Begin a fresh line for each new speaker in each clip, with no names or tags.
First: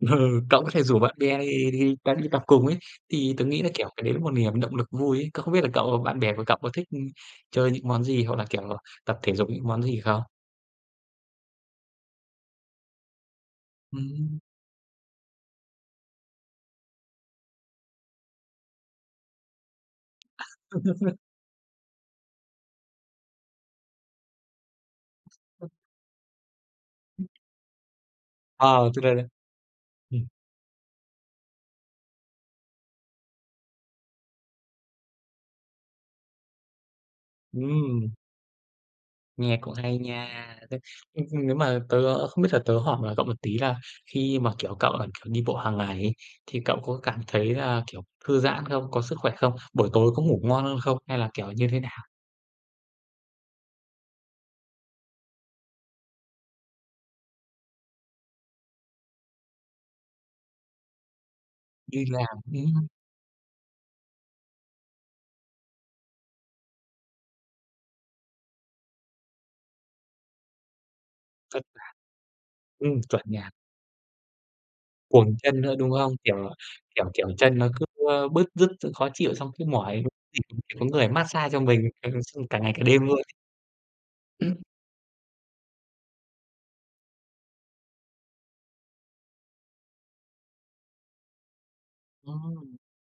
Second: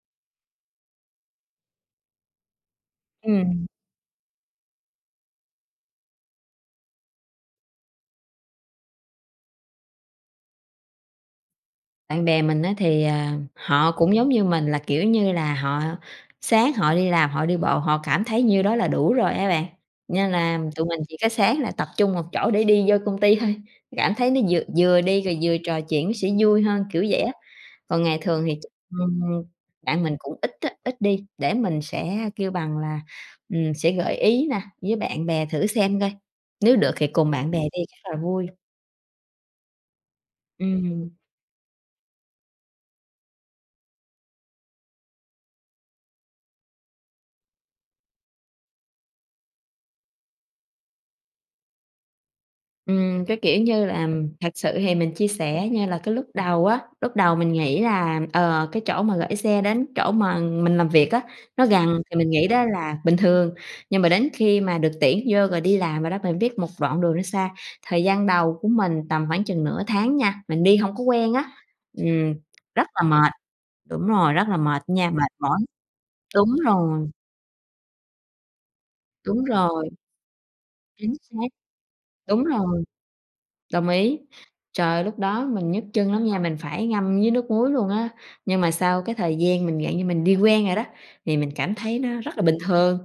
Ừ, cậu có thể rủ bạn bè đi đi à, đi tập cùng ấy, thì tớ nghĩ
Ừm.
là, kiểu, cái đấy nó cũng một niềm động lực vui ấy, cậu không biết là cậu bạn bè của cậu có thích chơi những món gì hoặc là, kiểu, tập thể dục những món gì không?
Bạn bè mình á thì, ờ, họ cũng giống
Ừm.
như mình là, kiểu như là, họ sáng họ đi làm họ đi bộ, họ cảm thấy như đó là đủ rồi á bạn, nên là
À.
tụi mình chỉ có sáng là tập trung một chỗ để đi vô công ty thôi, cảm thấy nó vừa vừa đi rồi vừa trò chuyện nó sẽ vui hơn, kiểu vậy á. Còn ngày thường thì ch
À, tôi đây
ừm,
đây.
bạn mình
Ừm.
cũng ít á, ít đi để mình sẽ kêu bằng là, ừm, sẽ gợi ý nè với bạn bè thử xem coi, nếu được thì cùng bạn bè đi rất
Ừm.
là vui.
Nghe cũng hay nha. Nếu,
Ừm.
ơ, nếu mà tớ không biết thật tớ hỏi mà cậu một tí là khi mà, kiểu, cậu là, kiểu, đi bộ hàng ngày ấy thì cậu có cảm thấy là, kiểu, thư giãn không, có sức khỏe không, buổi tối có ngủ ngon hơn không hay là, kiểu, như thế nào?
Ừm, cái, kiểu như là, thật sự thì mình chia sẻ như là cái lúc đầu á, lúc đầu mình nghĩ là, ờ, cái chỗ mà gửi xe đến chỗ mà mình làm việc á, nó gần
Đi
thì mình
làm,
nghĩ đó
ừm.
là bình thường, nhưng mà đến khi mà được tuyển vô rồi đi làm rồi đó mình biết một đoạn đường nó xa. Thời gian đầu của mình tầm khoảng chừng nửa tháng nha, mình đi hông có quen á,
Thất lạc
ừm, rất
ừm,
là
chuẩn
mệt
nhạc.
đúng rồi, rất là mệt nha, mệt
Cuồng
mỏi
chân nữa, đúng không? Kiểu
đúng
là, kiểu
rồi.
kiểu, chân nó cứ, ơ, bứt rứt xong khó chịu
Đúng
xong cứ
rồi.
mỏi thì [unintelligible] người
Chính
mát
xác,
xa cho mình
đúng
[unintelligible] cả ngày cả
rồi,
đêm luôn ấy.
đồng ý, trời ơi, lúc đó mình nhức chân lắm nha, mình phải ngâm với nước muối luôn á, nhưng mà sau cái thời gian mình dạng như mình đi quen rồi đó, thì mình cảm thấy nó
Ờ.
rất là bình thường,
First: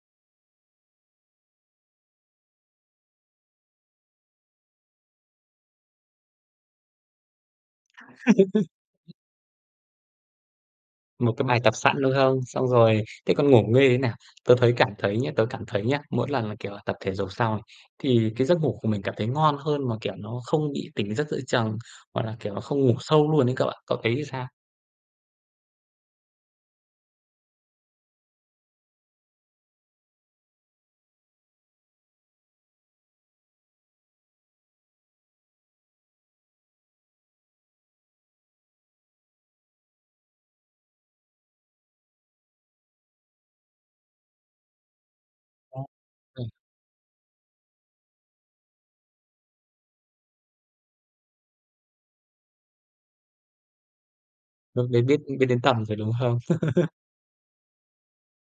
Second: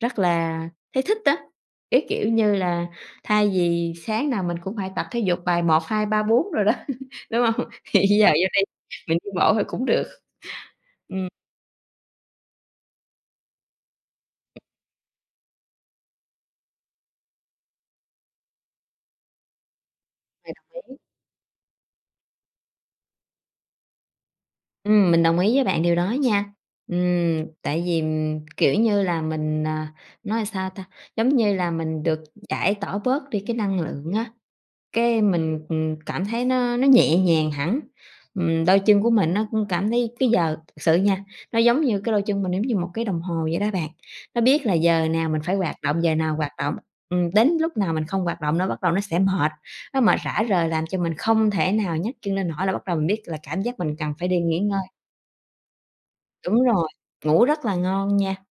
rất là thấy thích á. Cái, kiểu như là, thay vì sáng nào mình cũng phải tập thể dục bài 1, 2, 3, 4 đồ đó, đúng hông? Thì bây giờ vô đây, mình đi bộ thôi cũng được, ừm.
Một cái bài tập sẵn, đúng không? Xong rồi thế còn ngủ nghê thế nào, tớ thấy cảm thấy nhá tớ cảm thấy nhá, mỗi lần là, kiểu là, tập thể dục xong này, thì cái giấc ngủ của mình cảm thấy ngon hơn mà, kiểu, nó
À, đồng
không bị
ý.
tỉnh giấc giữa chừng hoặc là, kiểu, nó không ngủ sâu luôn ấy cậu ạ, cậu thấy làm sao?
Ừm, mình đồng ý với bạn điều đó nha. Ừm, tại vì, kiểu như là, mình, à nói làm sao ta, giống như là mình được giải tỏa bớt đi cái năng lượng á, cái mình, ừm, cảm thấy nó nó nhẹ nhàng hẳn, ừm, đôi chân của mình nó cũng cảm thấy cái giờ thực sự nha, nó giống như cái đôi chân mình giống như một cái đồng hồ vậy đó bạn, nó biết là giờ nào mình phải hoạt động, giờ nào
Ừ.
hoạt động, ừm, đến lúc nào mình không hoạt động nó bắt đầu nó sẽ mệt, nó mệt rã rời làm cho mình không thể nào nhấc chân lên nổi là bắt đầu mình biết là cảm giác mình cần phải đi nghỉ ngơi.
Lúc đấy biết biết đến tầm rồi, đúng không?
Đúng rồi, ngủ rất là ngon nha.